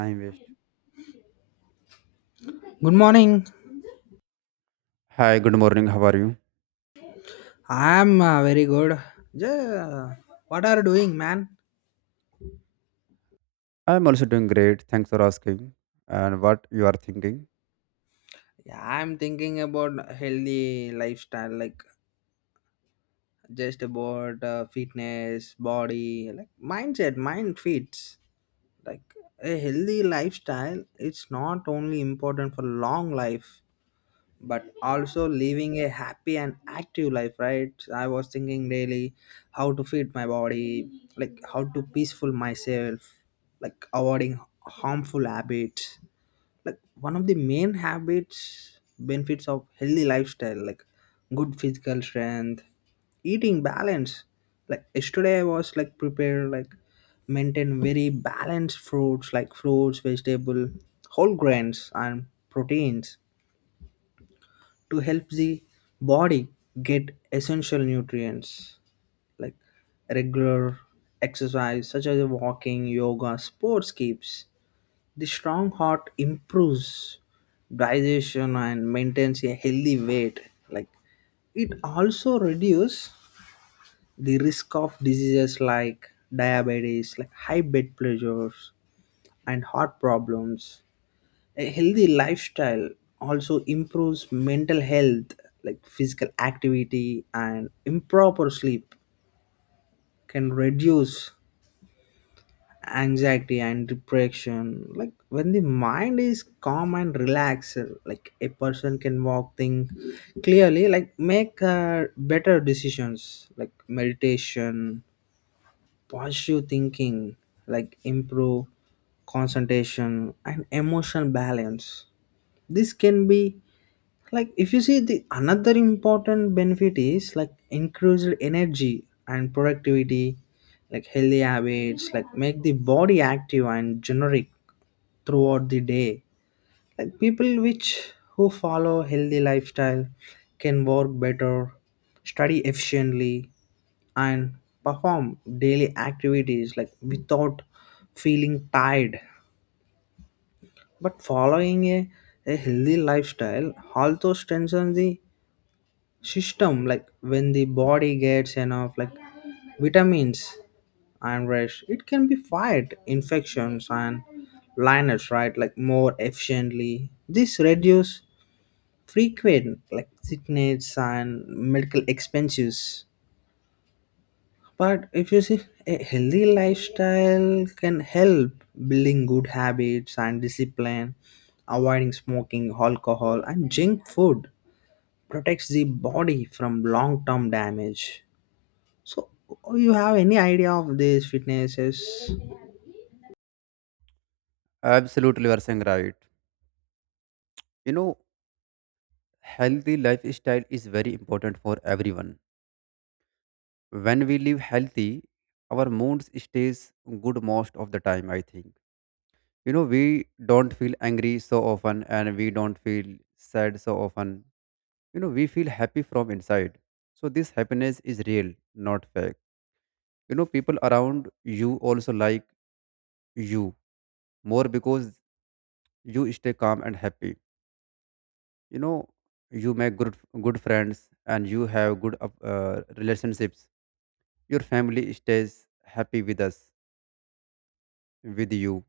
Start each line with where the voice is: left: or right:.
right: I invest.
left: Good morning.
right: Hi, good morning. How are you?
left: I'm very good. Yeah, what are you doing, man?
right: I'm also doing great. Thanks for asking. And what you are thinking?
left: Yeah, I'm thinking about healthy lifestyle, like just about fitness, body, like mindset, mind fits. Like a healthy lifestyle, it's not only important for long life, but also living a happy and active life, right? I was thinking daily how to feed my body, like how to peaceful myself, like avoiding harmful habits. Like one of the main habits benefits of healthy lifestyle, like good physical strength, eating balance. Like yesterday I was like prepared like maintain very balanced fruits, like fruits, vegetable, whole grains, and proteins to help the body get essential nutrients. Like regular exercise such as walking, yoga, sports keeps the strong heart, improves digestion, and maintains a healthy weight. Like it also reduces the risk of diseases like diabetes, like high blood pressures, and heart problems. A healthy lifestyle also improves mental health, like physical activity and improper sleep can reduce anxiety and depression. Like when the mind is calm and relaxed, like a person can walk, think clearly, like make better decisions, like meditation, positive thinking, like improve concentration and emotional balance. This can be, like if you see, the another important benefit is like increased energy and productivity. Like healthy habits like make the body active and generic throughout the day. Like people which who follow healthy lifestyle can work better, study efficiently, and perform daily activities like without feeling tired. But following a healthy lifestyle also strengthens the system. Like when the body gets enough like vitamins and rest, it can be fight infections and liners, right? Like more efficiently. This reduce frequent like sickness and medical expenses. But if you see, a healthy lifestyle can help building good habits and discipline, avoiding smoking, alcohol, and junk food protects the body from long term damage. So, you have any idea of these fitnesses?
right: Absolutely, you are saying right. You know, healthy lifestyle is very important for everyone. When we live healthy, our mood stays good most of the time, I think. You know, we don't feel angry so often and we don't feel sad so often. You know, we feel happy from inside. So this happiness is real, not fake. You know, people around you also like you more because you stay calm and happy. You know, you make good friends and you have good relationships. Your family stays happy with us, with you.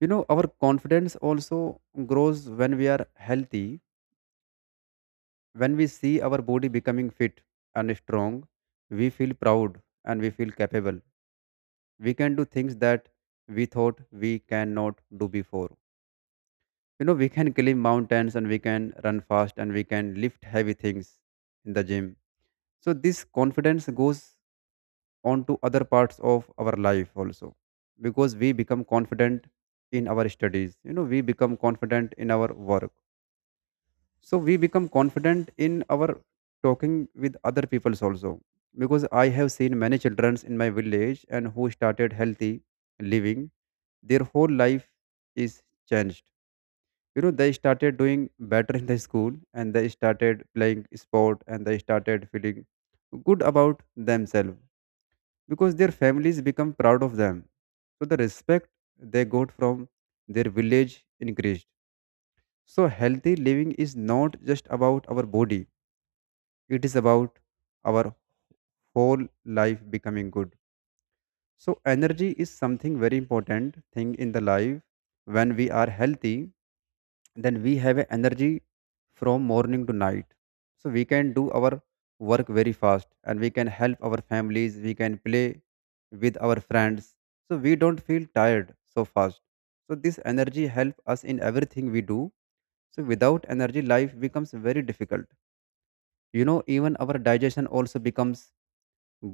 right: You know, our confidence also grows when we are healthy. When we see our body becoming fit and strong, we feel proud and we feel capable. We can do things that we thought we cannot do before. You know, we can climb mountains and we can run fast and we can lift heavy things in the gym. So this confidence goes on to other parts of our life also, because we become confident in our studies. You know, we become confident in our work. So we become confident in our talking with other peoples also. Because I have seen many children in my village and who started healthy living, their whole life is changed. You know, they started doing better in the school and they started playing sport and they started feeling good about themselves, because their families become proud of them. So the respect they got from their village increased. So healthy living is not just about our body, it is about our whole life becoming good. So energy is something very important thing in the life. When we are healthy, then we have a energy from morning to night. So we can do our work very fast and we can help our families, we can play with our friends. So we don't feel tired so fast. So this energy help us in everything we do. So without energy life becomes very difficult. You know, even our digestion also becomes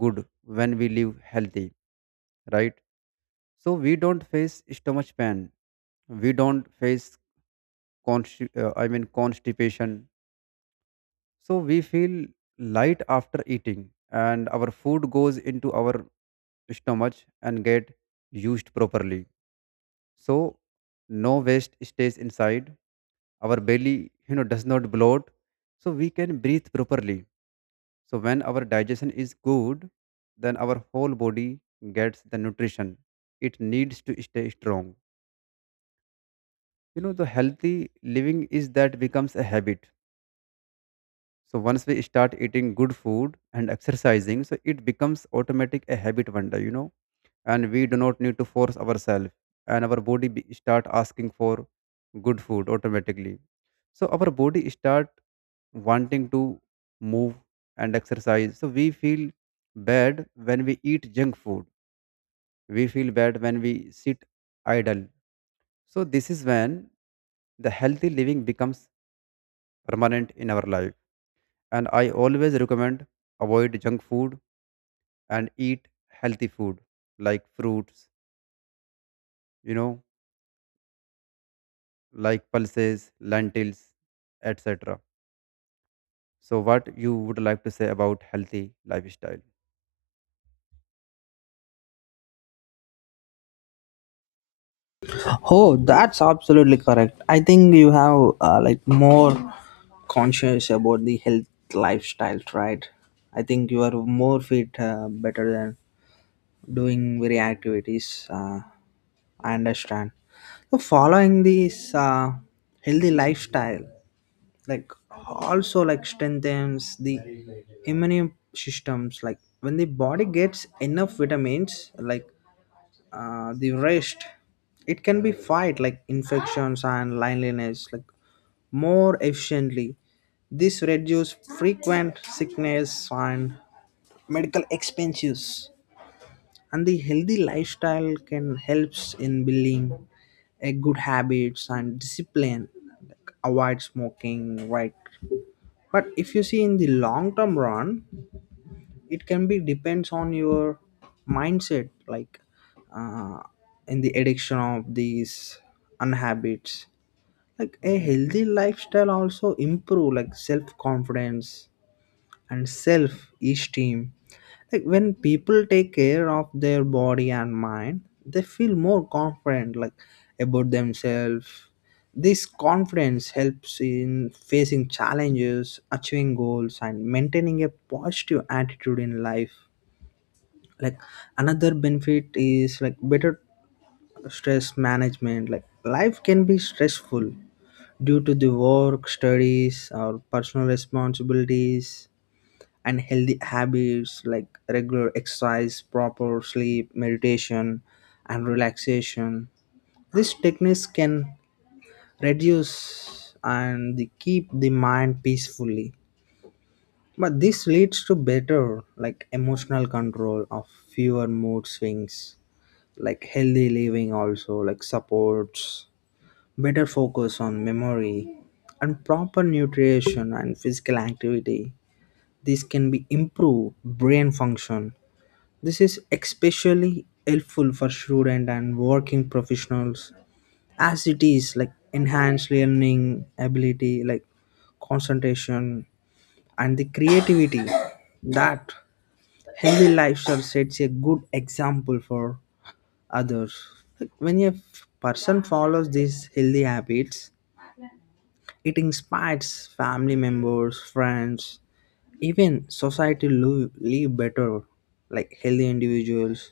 right: good when we live healthy, right? So we don't face stomach pain, we don't face constipation So we feel light after eating, and our food goes into our stomach and get used properly. So no waste stays inside. Our belly, you know, does not bloat, so we can breathe properly. So when our digestion is good, then our whole body gets the nutrition it needs to stay strong. You know, the healthy living is that becomes a habit. So once we start eating good food and exercising, so it becomes automatic a habit one day, you know, and we do not need to force ourselves, and our body start asking for good food automatically. So our body start wanting to move and exercise. So we feel bad when we eat junk food. We feel bad when we sit idle. So this is when the healthy living becomes permanent in our life, and I always recommend avoid junk food and eat healthy food like fruits, you know, like pulses, lentils, etc. So, what you would like to say about healthy lifestyle?
left: Oh, that's absolutely correct. I think you have like more conscious about the health lifestyle, right? I think you are more fit, better than doing very activities. I understand. So following this healthy lifestyle, like also like strengthens the immune systems. Like when the body gets enough vitamins, like the rest, it can be fight like infections and loneliness like more efficiently. This reduce frequent sickness and medical expenses, and the healthy lifestyle can helps in building a good habits and discipline, like avoid smoking, right? But if you see in the long term run, it can be depends on your mindset, like uh, in the addiction of these unhabits. Like a healthy lifestyle also improve like self confidence and self esteem. Like when people take care of their body and mind, they feel more confident like about themselves. This confidence helps in facing challenges, achieving goals, and maintaining a positive attitude in life. Like another benefit is like better stress management. Like life can be stressful due to the work, studies, or personal responsibilities, and healthy habits like regular exercise, proper sleep, meditation, and relaxation. These techniques can reduce and they keep the mind peacefully. But this leads to better, like emotional control of fewer mood swings, like healthy living, also, like supports, better focus on memory, and proper nutrition and physical activity. This can be improve brain function. This is especially helpful for students and working professionals as it is like enhanced learning ability, like concentration and the creativity. That healthy lifestyle sets a good example for others. Like, when a person follows these healthy habits, it inspires family members, friends, even society to live better, like healthy individuals,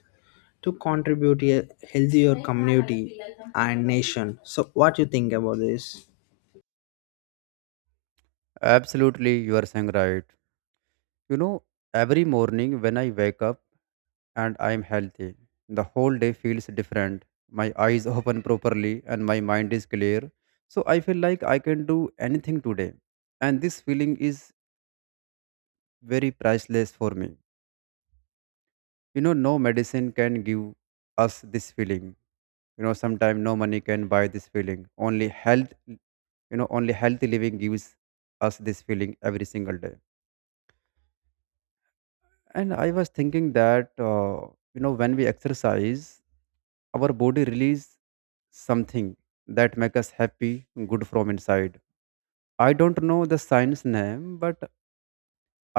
left: to contribute a healthier community and nation. So, what you think about this?
right: Absolutely, you are saying right. You know, every morning when I wake up and I am healthy, the whole day feels different. My eyes open properly and my mind is clear. So I feel like I can do anything today. And this feeling is very priceless for me. You know, no medicine can give us this feeling. You know, sometimes no money can buy this feeling, only health. You know, only healthy living gives us this feeling every single day. And I was thinking that, you know, when we exercise our body release something that make us happy, good from inside. I don't know the science name, but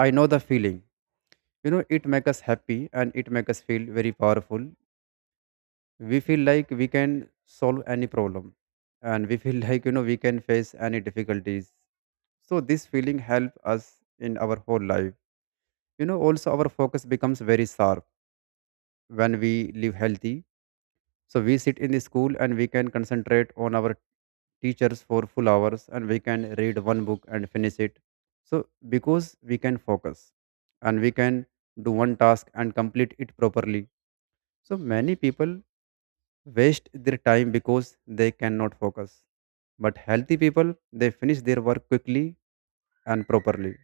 right: I know the feeling. You know, it make us happy and it make us feel very powerful. We feel like we can solve any problem, and we feel like, you know, we can face any difficulties. So this feeling help us in our whole life. You know, also our focus becomes very sharp when we live healthy. So we sit in the school and we can concentrate on our teachers for full hours, and we can read one book and finish it. So because we can focus, and we can do one task and complete it properly. So many people waste their time because they cannot focus. But healthy people, they finish their work quickly and properly.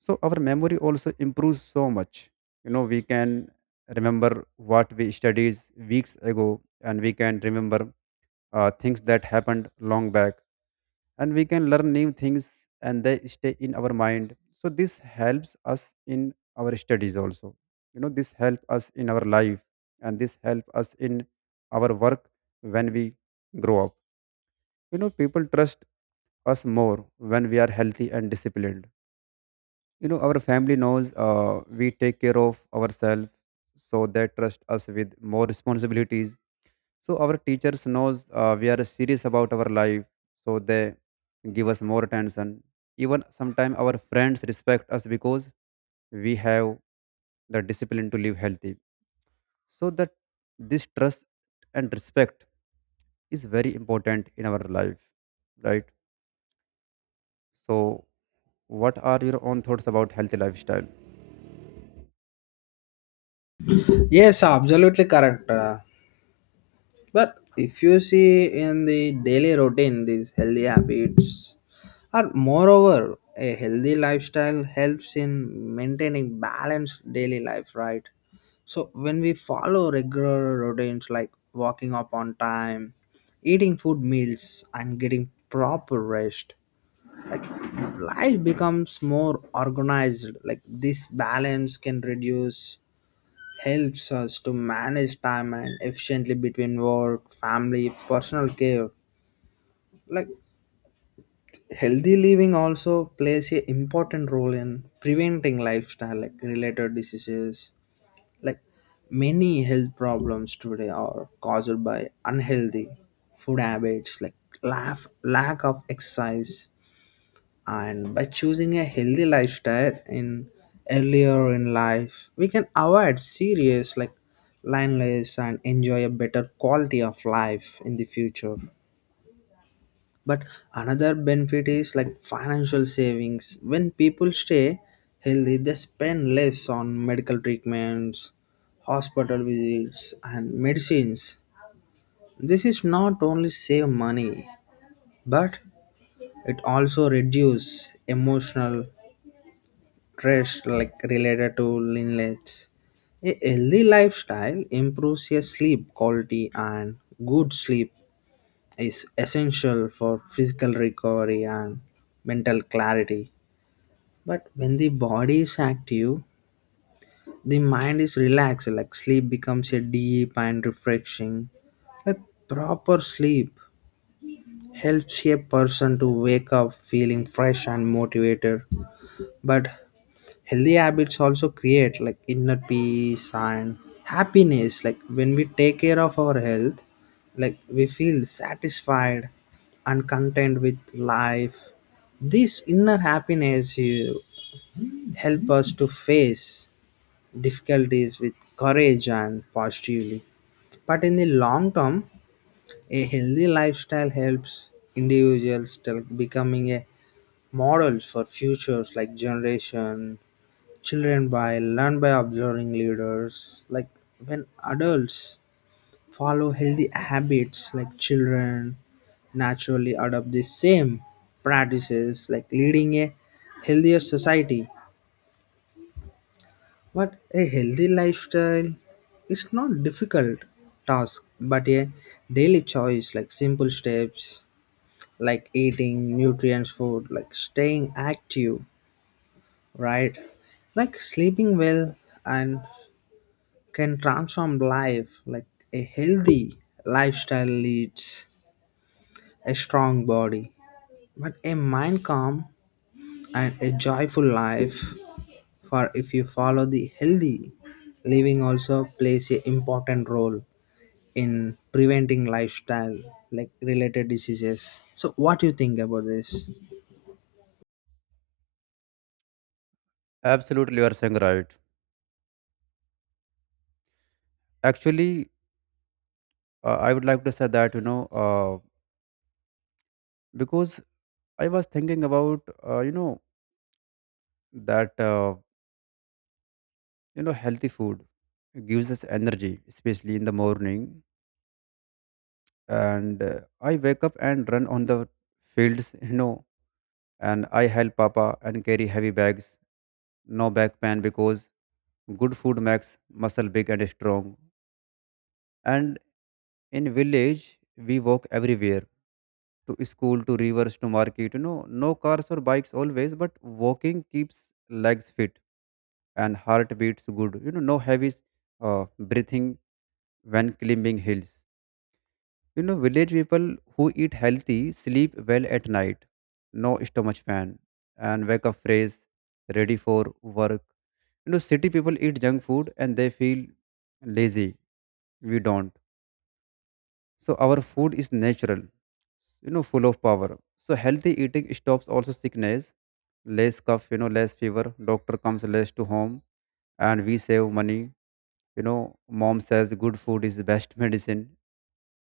right: So our memory also improves so much. You know, we can remember what we studied weeks ago, and we can remember things that happened long back, and we can learn new things and they stay in our mind. So this helps us in our studies also. You know, this help us in our life, and this help us in our work when we grow up. You know, people trust us more when we are healthy and disciplined. You know, our family knows we take care of ourselves, so they trust us with more responsibilities. So our teachers knows we are serious about our life, so they give us more attention. Even sometimes our friends respect us because we have the discipline to live healthy. So that this trust and respect is very important in our life, right? So what are your own thoughts about healthy lifestyle?
left: Yes, absolutely correct. But if you see in the daily routine, these healthy habits are moreover a healthy lifestyle helps in maintaining balanced daily life, right? So when we follow regular routines like walking up on time, eating food meals, and getting proper rest, like life becomes more organized. Like this balance can reduce helps us to manage time and efficiently between work, family, personal care. Like healthy living also plays a important role in preventing lifestyle like related diseases. Like many health problems today are caused by unhealthy food habits like laugh, lack of exercise, and by choosing a healthy lifestyle in earlier in life, we can avoid serious like loneliness and enjoy a better quality of life in the future. But another benefit is like financial savings. When people stay healthy, they spend less on medical treatments, hospital visits, and medicines. This is not only save money, but it also reduce emotional stress like related to lineages. A healthy lifestyle improves your sleep quality, and good sleep is essential for physical recovery and mental clarity. But when the body is active, the mind is relaxed, like sleep becomes a deep and refreshing. A proper sleep helps a person to wake up feeling fresh and motivated. But healthy habits also create like inner peace and happiness. Like when we take care of our health, like we feel satisfied and content with life. This inner happiness help us to face difficulties with courage and positively. But in the long term, a healthy lifestyle helps individuals to becoming a models for futures like generation. Children by learn by observing leaders. Like when adults follow healthy habits, like children naturally adopt the same practices, like leading a healthier society. But a healthy lifestyle is not difficult task, but a daily choice, like simple steps, like eating nutrients food, like staying active, right? Like sleeping well and can transform life like a healthy lifestyle leads a strong body but a mind calm and a joyful life. For if you follow the healthy living also plays a important role in preventing lifestyle like related diseases. So what do you think about this?
right: Absolutely, you are saying right. Actually, I would like to say that, you know, uh, because I was thinking about, you know, that. You know, healthy food gives us energy, especially in the morning. And I wake up and run on the fields, you know, and I help Papa and carry heavy bags. No back pain because good food makes muscle big and strong. And in village, we walk everywhere, to school, to rivers, to market. You know, no cars or bikes always, but walking keeps legs fit. And heart beats good. You know, no heavy breathing when climbing hills. You know, village people who eat healthy sleep well at night, no stomach pain, and wake up fresh, ready for work. You know, city people eat junk food and they feel lazy. We don't. So our food is natural, you know, full of power. So healthy eating stops also sickness, less cough, you know, less fever. Doctor comes less to home, and we save money. You know, mom says good food is the best medicine,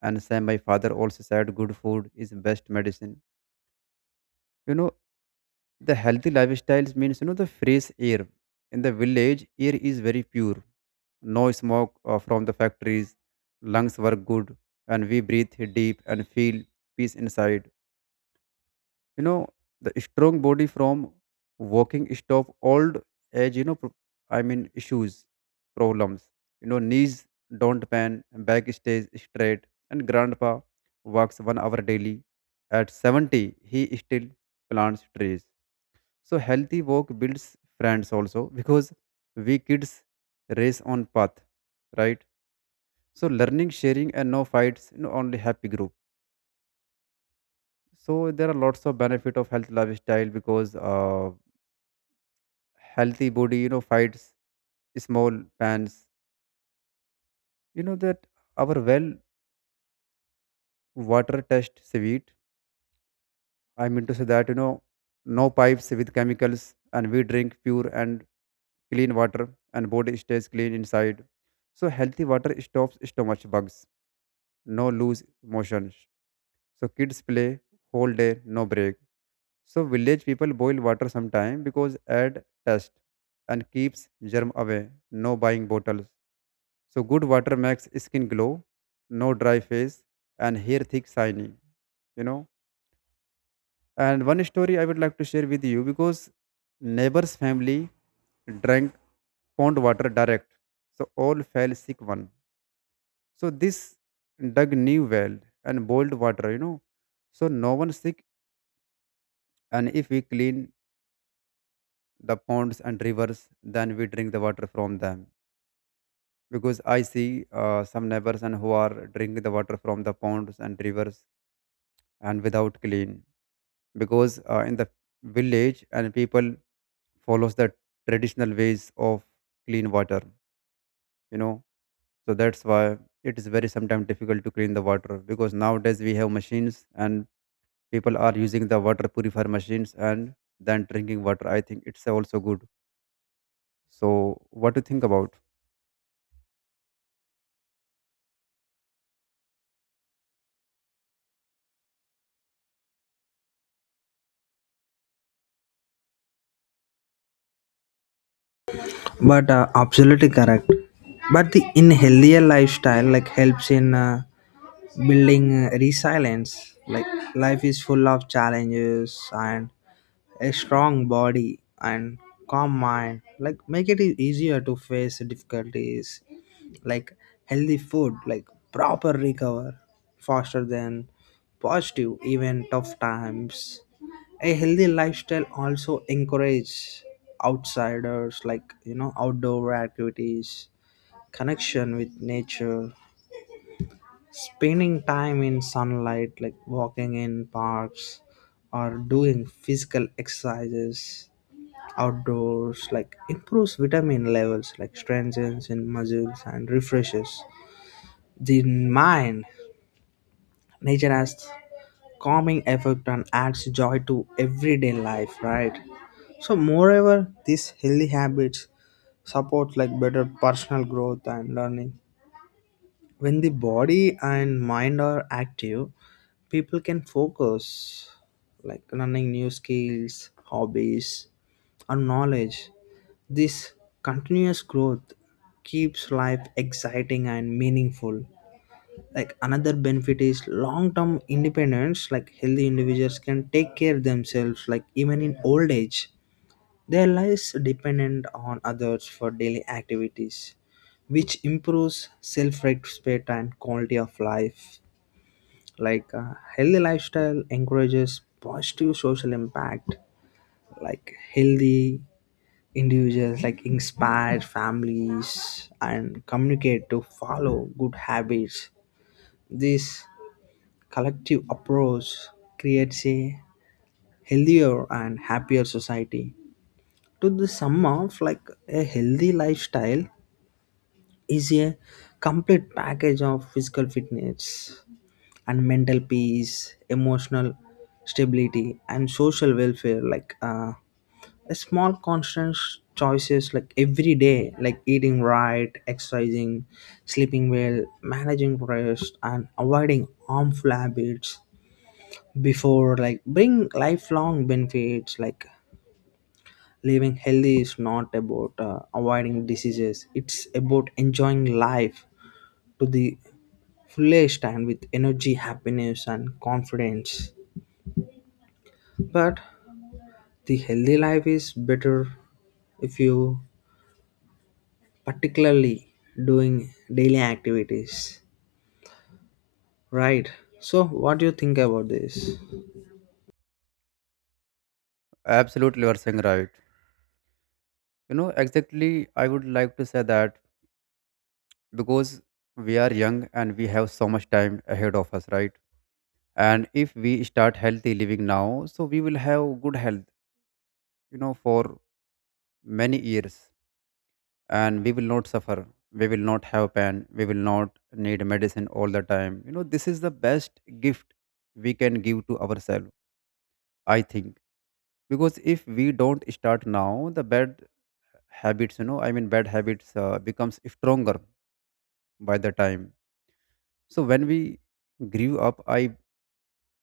right: and same my father also said good food is best medicine. You know, the healthy lifestyles means, you know, the fresh air. In the village air is very pure, no smoke from the factories. Lungs work good, and we breathe deep and feel peace inside. You know, the strong body from walking stop old age, you know, issues problems. You know, knees don't pan, back stays straight, and grandpa walks 1 hour daily. At 70 he still plants trees. So healthy walk builds friends also, because we kids race on path, right? So learning, sharing, and no fights. You know, only happy group. So there are lots of benefit of health lifestyle, because healthy body, you know, fights small pans. You know, that our well water test sweet. I mean to say that, you know, no pipes with chemicals, and we drink pure and clean water, and body stays clean inside. So healthy water stops stomach bugs, no loose motions. So kids play whole day, no break. So village people boil water sometime because add test and keeps germ away, no buying bottles. So good water makes skin glow, no dry face, and hair thick shiny. You know. And one story I would like to share with you, because neighbor's family drank pond water direct, so all fell sick one. So this dug new well and boiled water. You know. So no one sick, and if we clean the ponds and rivers, then we drink the water from them. Because I see some neighbors and who are drinking the water from the ponds and rivers and without clean because in the village and people follows the traditional ways of clean water you know so that's why it is very sometimes difficult to clean the water because nowadays we have machines and people are using the water purifier machines and then drinking water, I think it's also good. So what do you think about?
left: But absolutely correct. But the in healthier lifestyle like helps in building resilience. Like life is full of challenges, and a strong body and calm mind like make it easier to face difficulties. Like healthy food like proper recover faster than positive even tough times. A healthy lifestyle also encourages outsiders like, you know, outdoor activities, connection with nature, spending time in sunlight, like walking in parks or doing physical exercises outdoors, like improves vitamin levels, like strengthens in muscles and refreshes the mind. Nature has calming effect and adds joy to everyday life, right? So moreover these healthy habits support like better personal growth and learning. When the body and mind are active, people can focus like learning new skills, hobbies, or knowledge. This continuous growth keeps life exciting and meaningful. Like another benefit is long term independence. Like healthy individuals can take care themselves like even in old age, their lives dependent on others for daily activities, which improves self respect and quality of life. Like a healthy lifestyle encourages positive social impact, like healthy individuals like inspire families and communicate to follow good habits. This collective approach creates a healthier and happier society. To the sum of, like a healthy lifestyle is a complete package of physical fitness and mental peace, emotional stability, and social welfare. Like a small constant choices like every day, like eating right, exercising, sleeping well, managing rest, and avoiding harmful habits before like bring lifelong benefits. Like living healthy is not about avoiding diseases, it's about enjoying life to the fullest and with energy, happiness, and confidence. But the healthy life is better if you particularly doing daily activities, right? So what do you think about this?
right: Absolutely, you are saying right. You know, exactly, I would like to say that because we are young and we have so much time ahead of us, right? And if we start healthy living now, so we will have good health, you know, for many years. And we will not suffer, we will not have pain, we will not need medicine all the time. You know, this is the best gift we can give to ourselves, I think. Because if we don't start now, the bad habits, you know, I mean bad habits becomes stronger by the time. So when we grew up, I,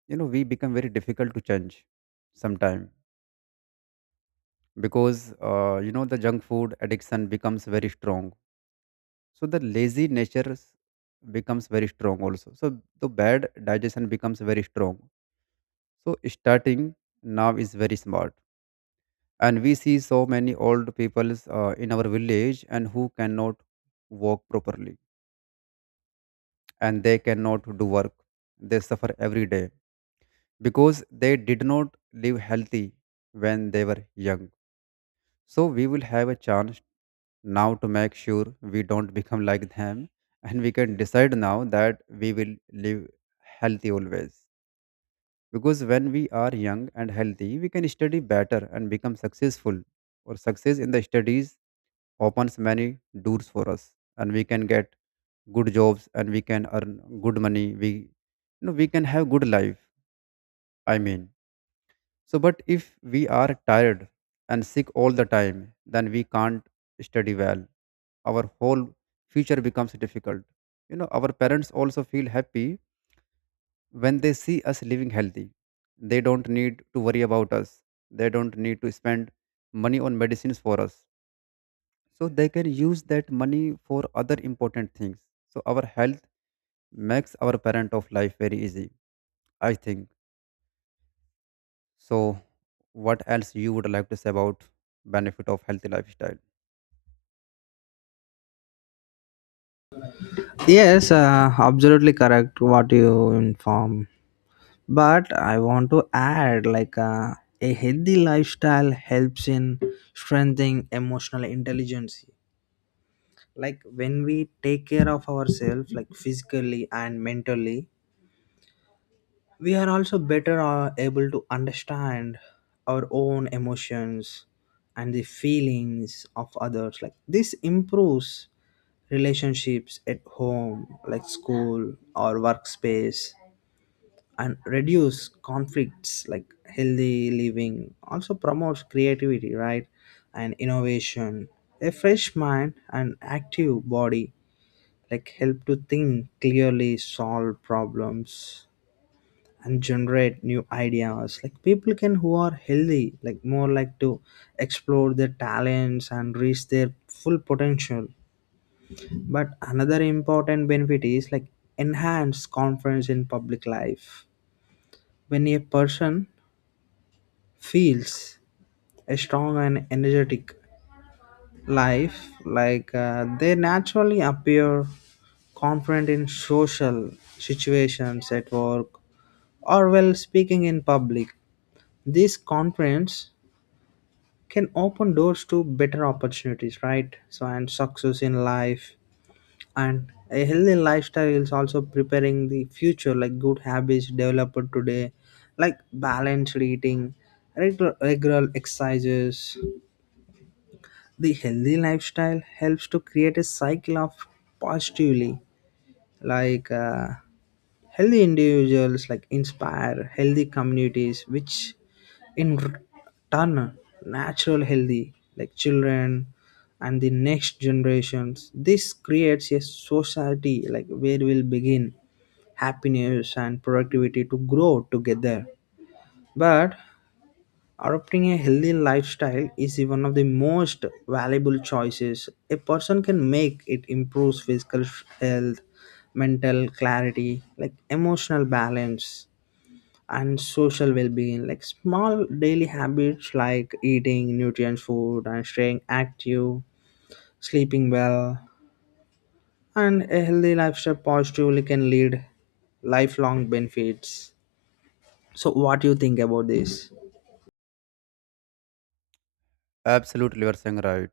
right: you know, we become very difficult to change sometime. Because you know, the junk food addiction becomes very strong. So the lazy nature becomes very strong also. So the bad digestion becomes very strong. So starting now is very smart. And we see so many old people in our village and who cannot walk properly, and they cannot do work. They suffer every day because they did not live healthy when they were young. So we will have a chance now to make sure we don't become like them. And we can decide now that we will live healthy always. Because when we are young and healthy, we can study better and become successful, or success in the studies opens many doors for us. And we can get good jobs and we can earn good money. We, you know, we can have good life, I mean. So but if we are tired and sick all the time, then we can't study well. Our whole future becomes difficult. You know, our parents also feel happy when they see us living healthy. They don't need to worry about us. They don't need to spend money on medicines for us, so they can use that money for other important things. So our health makes our parent of life very easy, I think. So what else you would like to say about benefit of healthy lifestyle?
left: Yes, absolutely correct what you inform. But I want to add like a healthy lifestyle helps in strengthening emotional intelligence. Like when we take care of ourselves like physically and mentally, we are also better able to understand our own emotions and the feelings of others. Like this improves relationships at home, like school or workspace, and reduce conflicts. Like healthy living also promotes creativity, right? And innovation. A fresh mind and active body like help to think clearly, solve problems, and generate new ideas. Like people can who are healthy like more like to explore their talents and reach their full potential. But another important benefit is like enhance confidence in public life. When a person feels a strong and energetic life, like they naturally appear confident in social situations at work or while speaking in public. This confidence can open doors to better opportunities, right? So and success in life. And a healthy lifestyle is also preparing the future, like good habits developed today, like balanced eating, regular exercises. The healthy lifestyle helps to create a cycle of positively, like healthy individuals like inspire healthy communities, which in r- turn natural healthy like children and the next generations. This creates a society like where will begin happiness and productivity to grow together. But adopting a healthy lifestyle is one of the most valuable choices a person can make. It improves physical health, mental clarity, like emotional balance, and social well being. Like small daily habits like eating nutrient food and staying active, sleeping well, and a healthy lifestyle positively can lead lifelong benefits. So, what do you think about this?
right: Absolutely, you are saying right.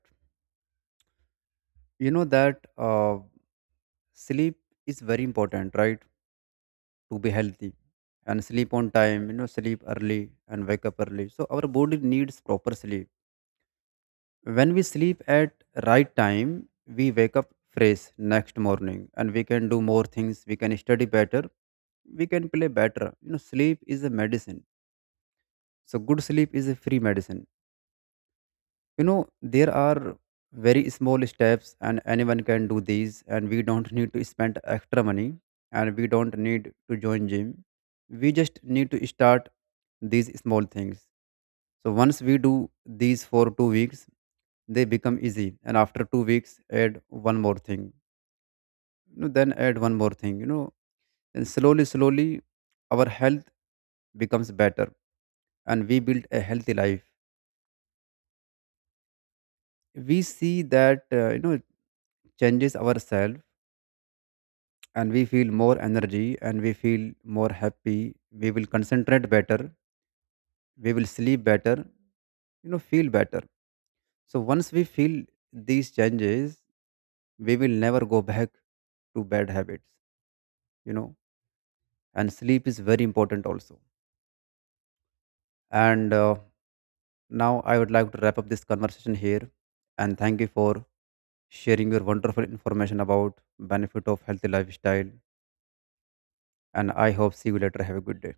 right: You know that sleep is very important, right? To be healthy and sleep on time. You know, sleep early and wake up early. So our body needs proper sleep. When we sleep at right time, we wake up fresh next morning and we can do more things. We can study better, we can play better. You know, sleep is a medicine. So good sleep is a free medicine. You know, there are very small steps, and anyone can do these. And we don't need to spend extra money, and we don't need to join gym. We just need to start these small things. So once we do these for 2 weeks, they become easy. And after 2 weeks, add one more thing. You know, then add one more thing. You know, and slowly, slowly, our health becomes better, and we build a healthy life. We see that, you know, changes ourselves. And we feel more energy and we feel more happy. We will concentrate better, we will sleep better, you know, feel better. So once we feel these changes, we will never go back to bad habits, you know. And sleep is very important also. And now I would like to wrap up this conversation here and thank you for sharing your wonderful information about benefit of healthy lifestyle. And I hope see you later. Have a good day.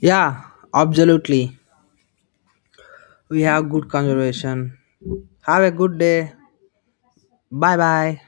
left: Yeah, absolutely. We have good conservation. Have a good day. Bye bye.